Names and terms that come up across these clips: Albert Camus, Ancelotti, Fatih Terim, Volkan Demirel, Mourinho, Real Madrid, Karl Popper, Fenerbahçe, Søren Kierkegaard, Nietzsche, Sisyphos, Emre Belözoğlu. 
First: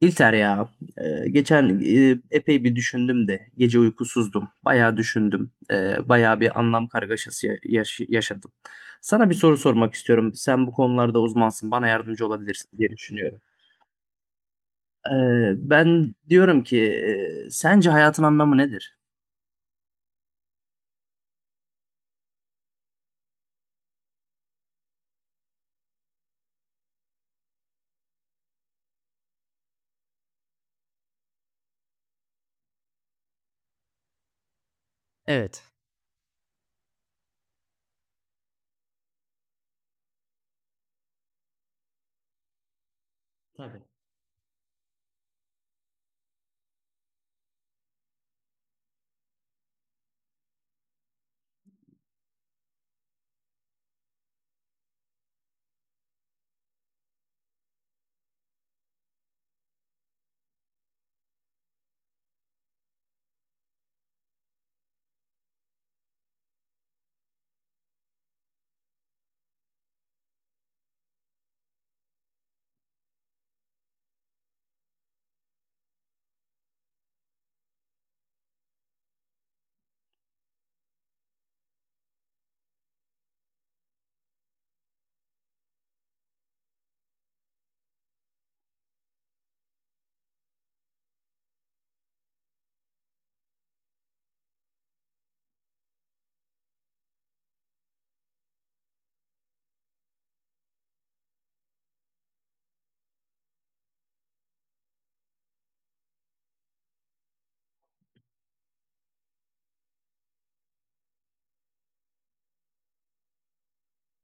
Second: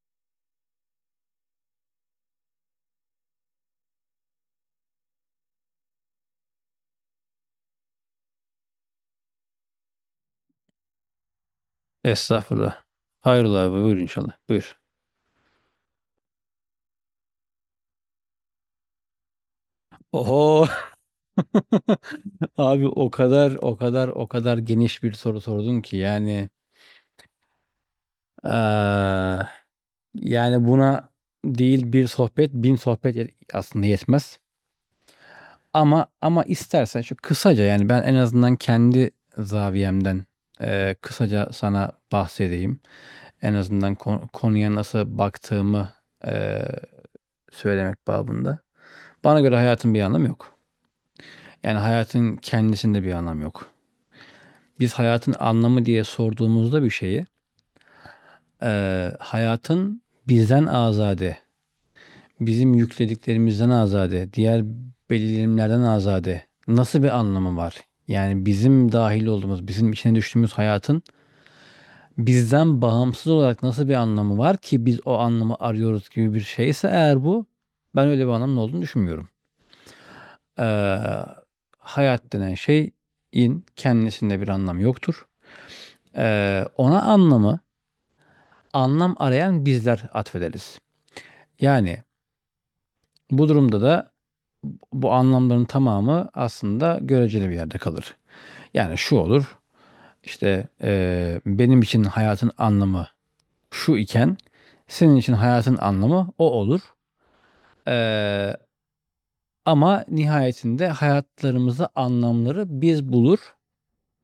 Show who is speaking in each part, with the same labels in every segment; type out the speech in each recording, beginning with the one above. Speaker 1: İlter ya, geçen epey bir düşündüm de gece uykusuzdum. Bayağı düşündüm. Bayağı bir anlam kargaşası yaşadım. Sana bir soru sormak istiyorum. Sen bu konularda uzmansın. Bana yardımcı olabilirsin
Speaker 2: Estağfurullah.
Speaker 1: diye düşünüyorum.
Speaker 2: Hayrola abi, buyur inşallah. Buyur.
Speaker 1: E, Ben diyorum ki sence hayatın anlamı nedir?
Speaker 2: Oho. Abi o kadar o kadar o kadar geniş bir soru sordun ki, yani eee, yani buna değil bir sohbet, bin sohbet aslında yetmez.
Speaker 1: Evet.
Speaker 2: Ama istersen şu kısaca, yani ben en azından kendi zaviyemden kısaca sana bahsedeyim. En
Speaker 1: Tabii.
Speaker 2: azından konuya nasıl baktığımı eee, söylemek babında. Bana göre hayatın bir anlamı yok. Yani hayatın kendisinde bir anlam yok. Biz hayatın anlamı diye sorduğumuzda bir şeyi, hayatın bizden azade, bizim yüklediklerimizden azade, diğer belirlenimlerden azade nasıl bir anlamı var? Yani bizim dahil olduğumuz, bizim içine düştüğümüz hayatın bizden bağımsız olarak nasıl bir anlamı var ki biz o anlamı arıyoruz gibi bir şeyse eğer bu, ben öyle bir anlamın olduğunu düşünmüyorum. Eee, hayat denen şeyin kendisinde bir anlam yoktur. Ona anlamı, anlam arayan bizler atfederiz. Yani bu durumda da bu anlamların tamamı aslında göreceli bir yerde kalır. Yani şu olur, işte benim için hayatın anlamı şu iken senin için hayatın anlamı o olur. Ee, ama nihayetinde hayatlarımızda anlamları biz bulur,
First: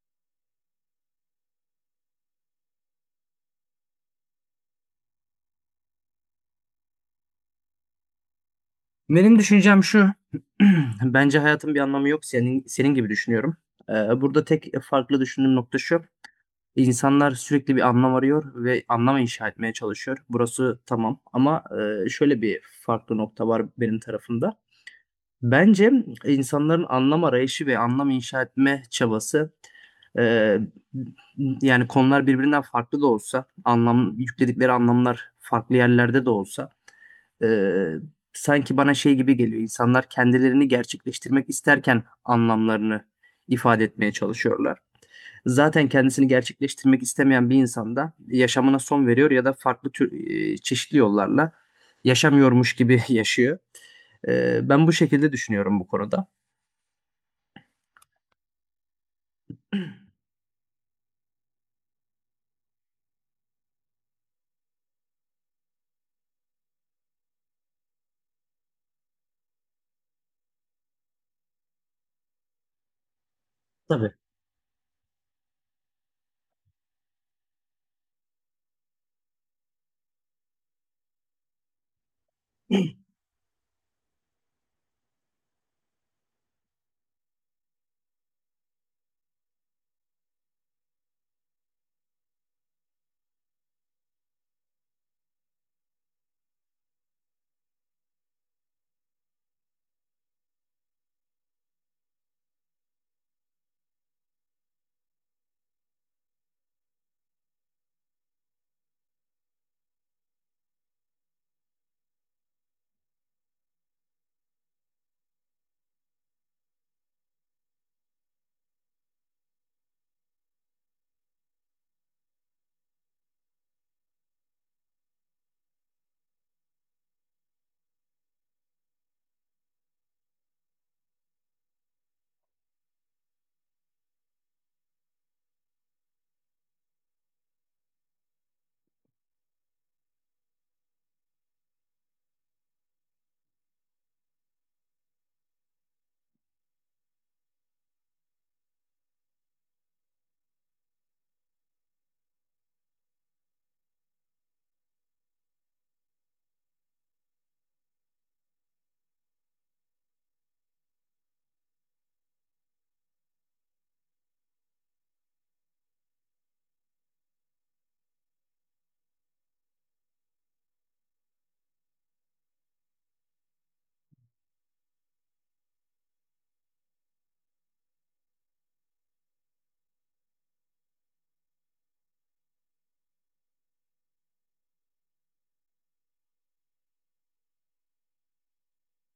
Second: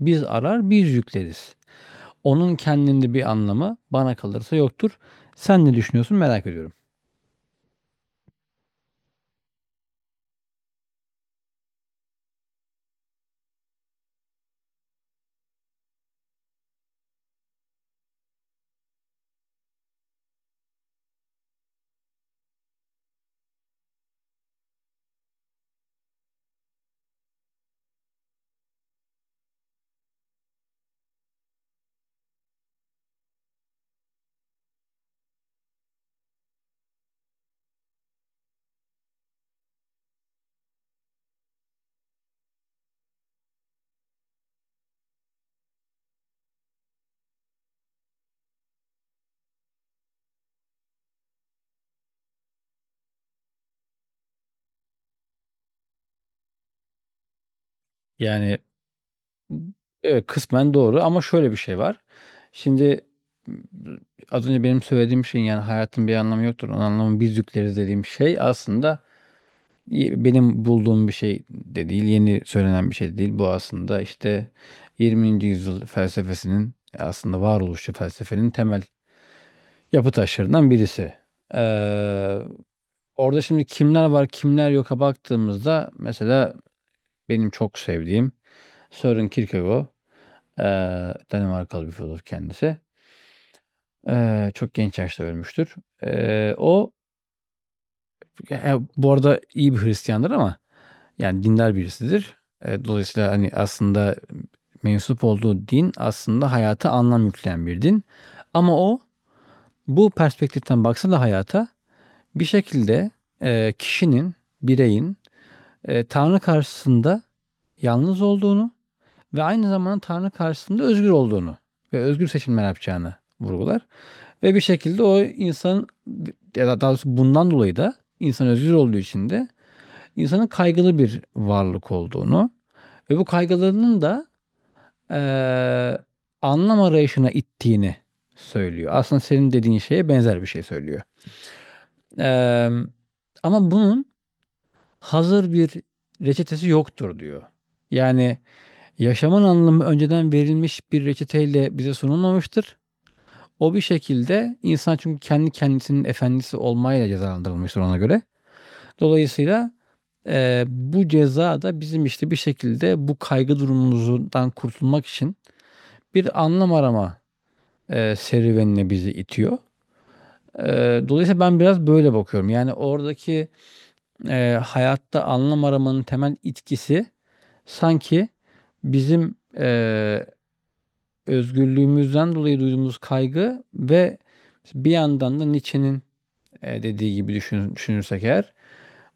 Speaker 2: biz arar, biz yükleriz. Onun kendinde bir anlamı bana kalırsa yoktur. Sen ne düşünüyorsun, merak ediyorum.
Speaker 1: Benim düşüncem şu. Bence hayatın bir anlamı yok. Senin gibi düşünüyorum. E, Burada tek farklı düşündüğüm nokta şu. İnsanlar sürekli bir anlam arıyor ve anlam inşa etmeye çalışıyor. Burası tamam ama şöyle bir farklı nokta var benim tarafımda. Bence insanların anlam arayışı ve anlam inşa etme çabası, eee, yani konular birbirinden farklı da olsa, anlam yükledikleri anlamlar farklı yerlerde de olsa, eee, sanki bana şey gibi geliyor. İnsanlar kendilerini gerçekleştirmek isterken anlamlarını ifade etmeye çalışıyorlar. Zaten kendisini gerçekleştirmek istemeyen bir insan da yaşamına son veriyor ya da farklı tür çeşitli yollarla yaşamıyormuş gibi yaşıyor. Ben bu şekilde düşünüyorum bu konuda.
Speaker 2: Yani evet, kısmen doğru ama şöyle bir şey var. Şimdi ımm, az önce benim söylediğim şeyin, yani, "Hayatın bir anlamı yoktur, onun anlamı biz yükleriz." dediğim şey aslında benim bulduğum bir şey de değil, yeni söylenen bir şey de değil. Bu aslında, işte, 20. yüzyıl felsefesinin, aslında varoluşçu felsefenin temel yapı taşlarından birisi. Eee, orada şimdi kimler var, kimler yoka baktığımızda, mesela benim çok sevdiğim Søren Kierkegaard. Danimarkalı bir filozof kendisi. Çok genç yaşta ölmüştür. O, ya, bu arada iyi bir Hristiyandır ama, yani dindar birisidir. Dolayısıyla hani aslında mensup olduğu din aslında hayata anlam yükleyen bir din. Ama o bu perspektiften baksa da hayata bir şekilde kişinin, bireyin Tanrı karşısında yalnız olduğunu ve aynı zamanda Tanrı karşısında özgür olduğunu ve özgür seçimler yapacağını vurgular. Ve bir şekilde o insan, ya da daha doğrusu bundan dolayı da insan özgür olduğu için de insanın kaygılı bir varlık olduğunu ve bu kaygılarının da eee, anlam arayışına ittiğini söylüyor. Aslında senin dediğin şeye benzer bir şey söylüyor. Eee, ama bunun hazır bir reçetesi yoktur diyor. Yani yaşamın anlamı önceden verilmiş bir reçeteyle bize sunulmamıştır. O bir şekilde insan, çünkü kendi kendisinin efendisi olmayla cezalandırılmıştır ona göre. Dolayısıyla bu ceza da bizim işte bir şekilde bu kaygı durumumuzdan kurtulmak için bir anlam arama serüvenine bizi itiyor. Dolayısıyla ben biraz böyle bakıyorum. Yani oradaki hayatta anlam aramanın temel itkisi sanki bizim özgürlüğümüzden dolayı duyduğumuz kaygı ve bir yandan da Nietzsche'nin dediği gibi düşünürsek eğer.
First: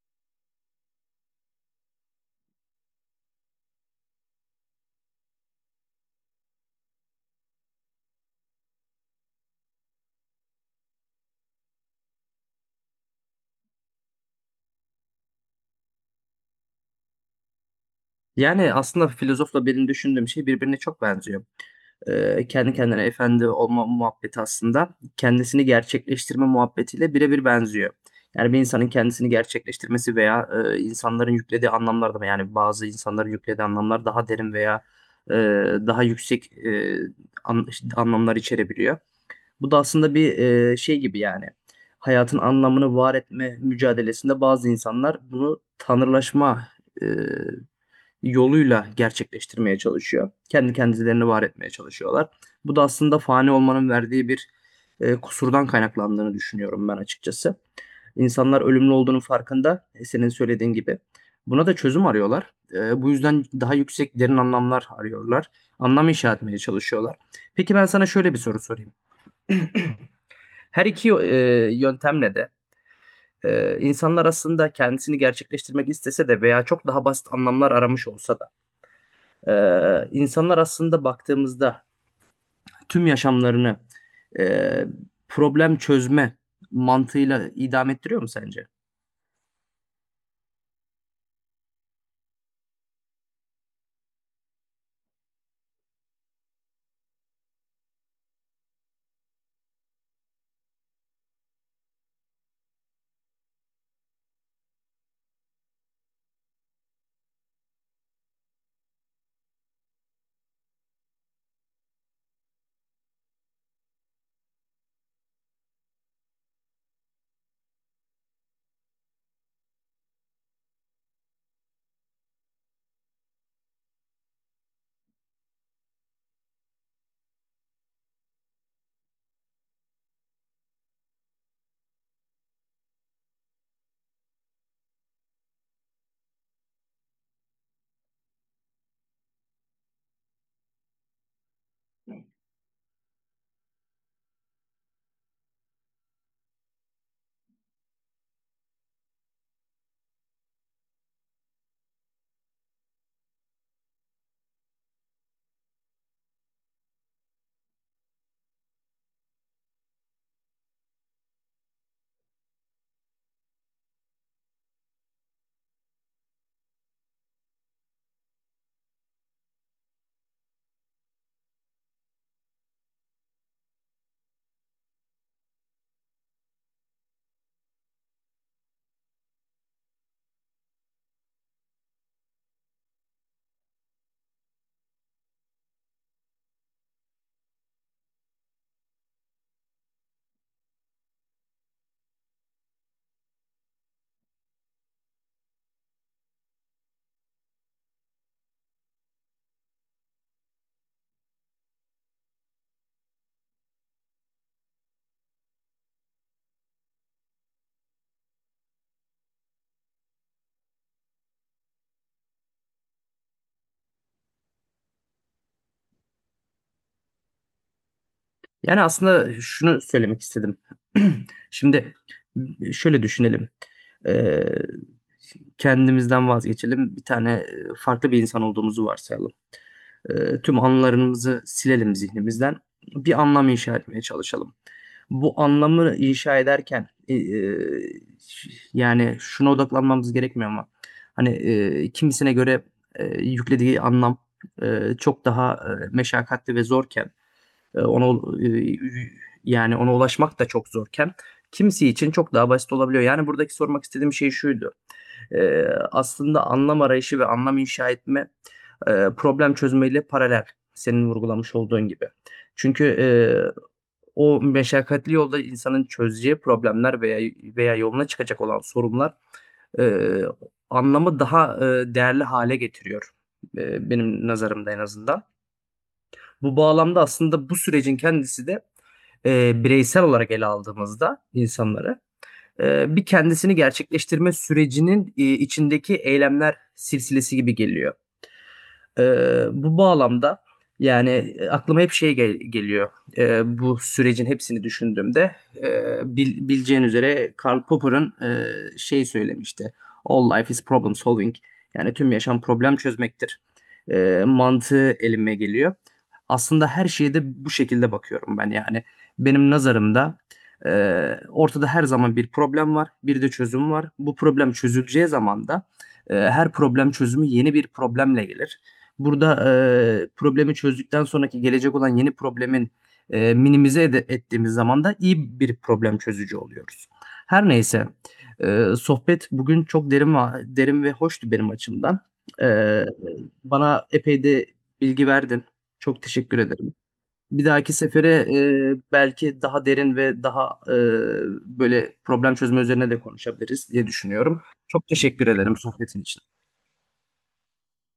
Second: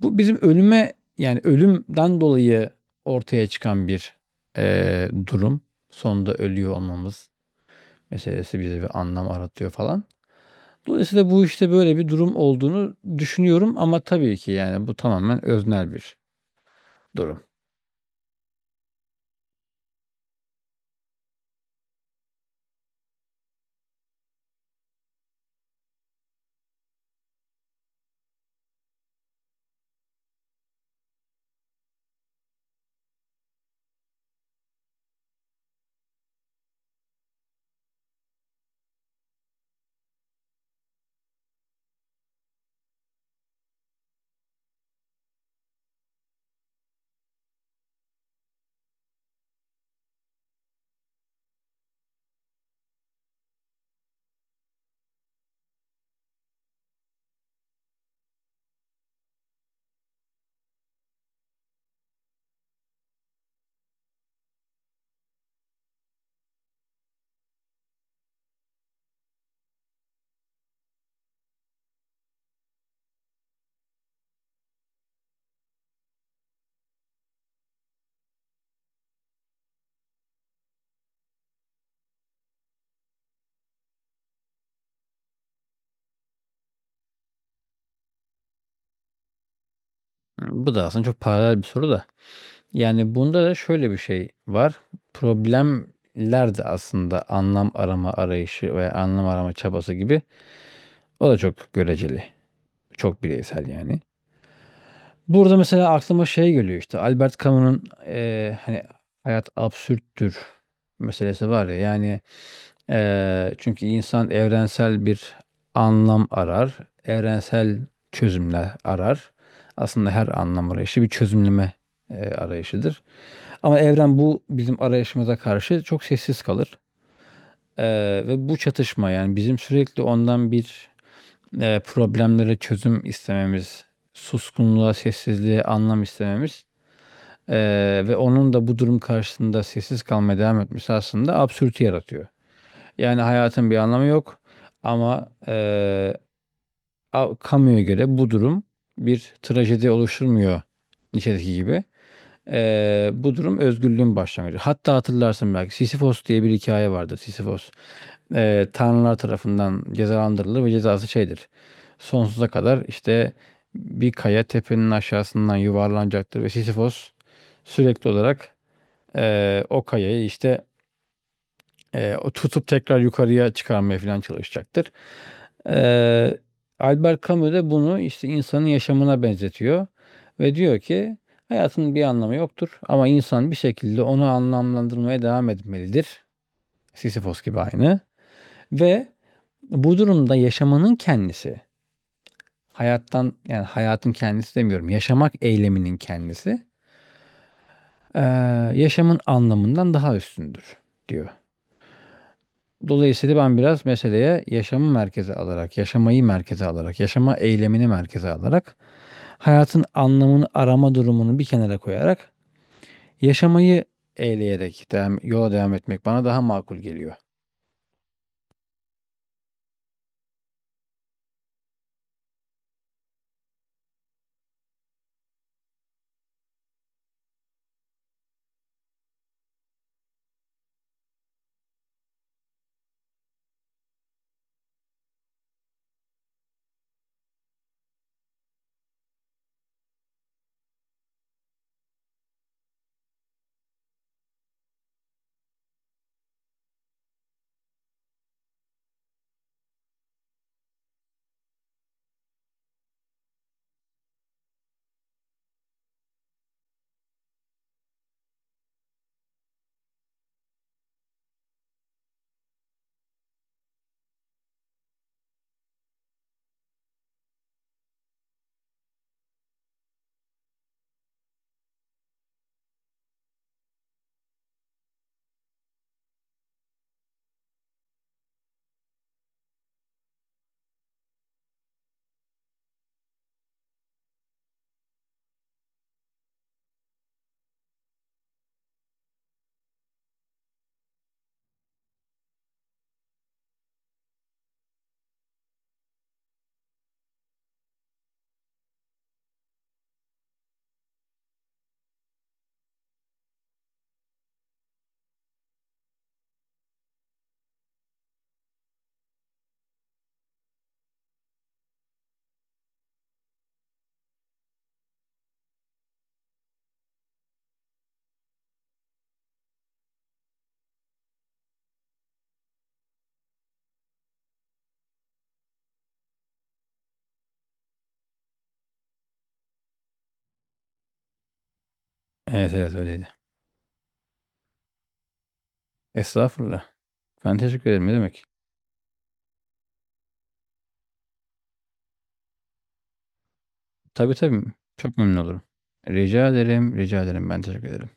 Speaker 2: Bu bizim ölüme, yani ölümden dolayı ortaya çıkan bir durum. Sonunda ölüyor olmamız meselesi bize bir anlam aratıyor falan. Dolayısıyla bu işte böyle bir durum olduğunu düşünüyorum ama tabii ki yani bu tamamen öznel bir durum.
Speaker 1: Yani aslında filozofla benim düşündüğüm şey birbirine çok benziyor. Kendi kendine efendi olma muhabbeti aslında kendisini gerçekleştirme muhabbetiyle birebir benziyor. Yani bir insanın kendisini gerçekleştirmesi veya, insanların yüklediği anlamlar da yani bazı insanların yüklediği anlamlar daha derin veya, daha yüksek, an işte, anlamlar içerebiliyor. Bu da aslında bir, şey gibi yani hayatın anlamını var etme mücadelesinde bazı insanlar bunu tanrılaşma, eee yoluyla gerçekleştirmeye çalışıyor. Kendi kendilerini var etmeye çalışıyorlar. Bu da aslında fani olmanın verdiği bir kusurdan kaynaklandığını düşünüyorum ben açıkçası. İnsanlar ölümlü olduğunun farkında, senin söylediğin gibi. Buna da çözüm arıyorlar. Bu yüzden daha yüksek, derin anlamlar arıyorlar. Anlam inşa etmeye çalışıyorlar. Peki ben sana şöyle bir soru sorayım. Her iki yöntemle de insanlar aslında kendisini gerçekleştirmek istese de veya çok daha basit anlamlar aramış olsa da insanlar aslında baktığımızda tüm yaşamlarını e, problem çözme mantığıyla idame ettiriyor mu sence?
Speaker 2: Bu da aslında çok paralel bir soru da. Yani bunda da şöyle bir şey var. Problemler de aslında anlam arama arayışı veya anlam arama çabası gibi, o da çok göreceli. Çok bireysel yani. Burada mesela aklıma şey geliyor, işte Albert Camus'un hani hayat absürttür meselesi var ya, yani çünkü insan evrensel bir anlam arar, evrensel çözümler arar. Aslında her anlam arayışı bir çözümleme arayışıdır. Ama evren bu bizim arayışımıza karşı çok sessiz kalır. Ve bu çatışma, yani bizim sürekli ondan bir problemlere çözüm istememiz, suskunluğa, sessizliğe anlam istememiz, ve onun da bu durum karşısında sessiz kalmaya devam etmesi aslında absürtü yaratıyor. Yani hayatın bir anlamı yok ama, kamuya göre bu durum bir trajedi oluşturmuyor, Nietzsche'deki gibi. Bu durum özgürlüğün başlangıcı. Hatta hatırlarsın belki, Sisyphos diye bir hikaye vardı. Sisyphos tanrılar tarafından cezalandırılır ve cezası şeydir, sonsuza kadar, işte, bir kaya tepenin aşağısından yuvarlanacaktır ve Sisyphos sürekli olarak, o kayayı, işte, o tutup tekrar yukarıya çıkarmaya filan çalışacaktır. Eee, Albert Camus de bunu, işte, insanın yaşamına benzetiyor ve diyor ki hayatın bir anlamı yoktur ama insan bir şekilde onu anlamlandırmaya devam etmelidir. Sisyphos gibi aynı. Ve bu durumda yaşamanın kendisi, hayattan, yani, hayatın kendisi demiyorum, yaşamak eyleminin kendisi, eee, yaşamın anlamından daha üstündür diyor. Dolayısıyla ben biraz meseleye yaşamı merkeze alarak, yaşamayı merkeze alarak, yaşama eylemini merkeze alarak, hayatın anlamını arama durumunu bir kenara koyarak, yaşamayı eyleyerek yola devam etmek bana daha makul geliyor.
Speaker 1: Yani aslında şunu söylemek istedim. Şimdi şöyle düşünelim. Ee, Kendimizden vazgeçelim. Bir tane farklı bir insan olduğumuzu varsayalım. Tüm anılarımızı silelim zihnimizden. Bir anlam inşa etmeye çalışalım. Bu anlamı inşa ederken yani şuna odaklanmamız gerekmiyor ama hani kimisine göre yüklediği anlam çok daha meşakkatli ve zorken ona yani ona ulaşmak da çok zorken kimisi için çok daha basit olabiliyor. Yani buradaki sormak istediğim şey şuydu. E, Aslında anlam arayışı ve anlam inşa etme problem çözmeyle paralel senin vurgulamış olduğun gibi. Çünkü, o meşakkatli yolda insanın çözeceği problemler veya yoluna çıkacak olan sorunlar, eee, anlamı daha, değerli hale getiriyor, benim nazarımda en azından. Bu bağlamda aslında bu sürecin kendisi de, bireysel olarak ele aldığımızda insanları, bir kendisini gerçekleştirme sürecinin, içindeki eylemler silsilesi gibi geliyor. Bu bağlamda, yani, aklıma hep şey geliyor, bu sürecin hepsini düşündüğümde, bileceğin üzere Karl Popper'ın, şey söylemişti, "All life is problem solving." Yani, "Tüm yaşam problem çözmektir." Mantığı elime geliyor. Aslında her şeye de bu şekilde bakıyorum ben, yani. Benim nazarımda, ortada her zaman bir problem var, bir de çözüm var. Bu problem çözüleceği zaman da, her problem çözümü yeni bir problemle gelir. Burada, problemi çözdükten sonraki gelecek olan yeni problemin, minimize ettiğimiz zaman da iyi bir problem çözücü oluyoruz. Her neyse, sohbet bugün çok derin ve hoştu benim açımdan.
Speaker 2: Evet, evet
Speaker 1: Eee,
Speaker 2: öyleydi.
Speaker 1: Bana epey de bilgi verdin. Çok teşekkür
Speaker 2: Estağfurullah.
Speaker 1: ederim.
Speaker 2: Ben
Speaker 1: Bir
Speaker 2: teşekkür
Speaker 1: dahaki
Speaker 2: ederim. Ne demek.
Speaker 1: sefere, belki daha derin ve daha, böyle problem çözme üzerine de konuşabiliriz diye
Speaker 2: Tabii tabii.
Speaker 1: düşünüyorum. Çok
Speaker 2: Çok memnun
Speaker 1: teşekkür
Speaker 2: olurum.
Speaker 1: ederim sohbetin
Speaker 2: Rica
Speaker 1: için.
Speaker 2: ederim, rica ederim. Ben teşekkür ederim.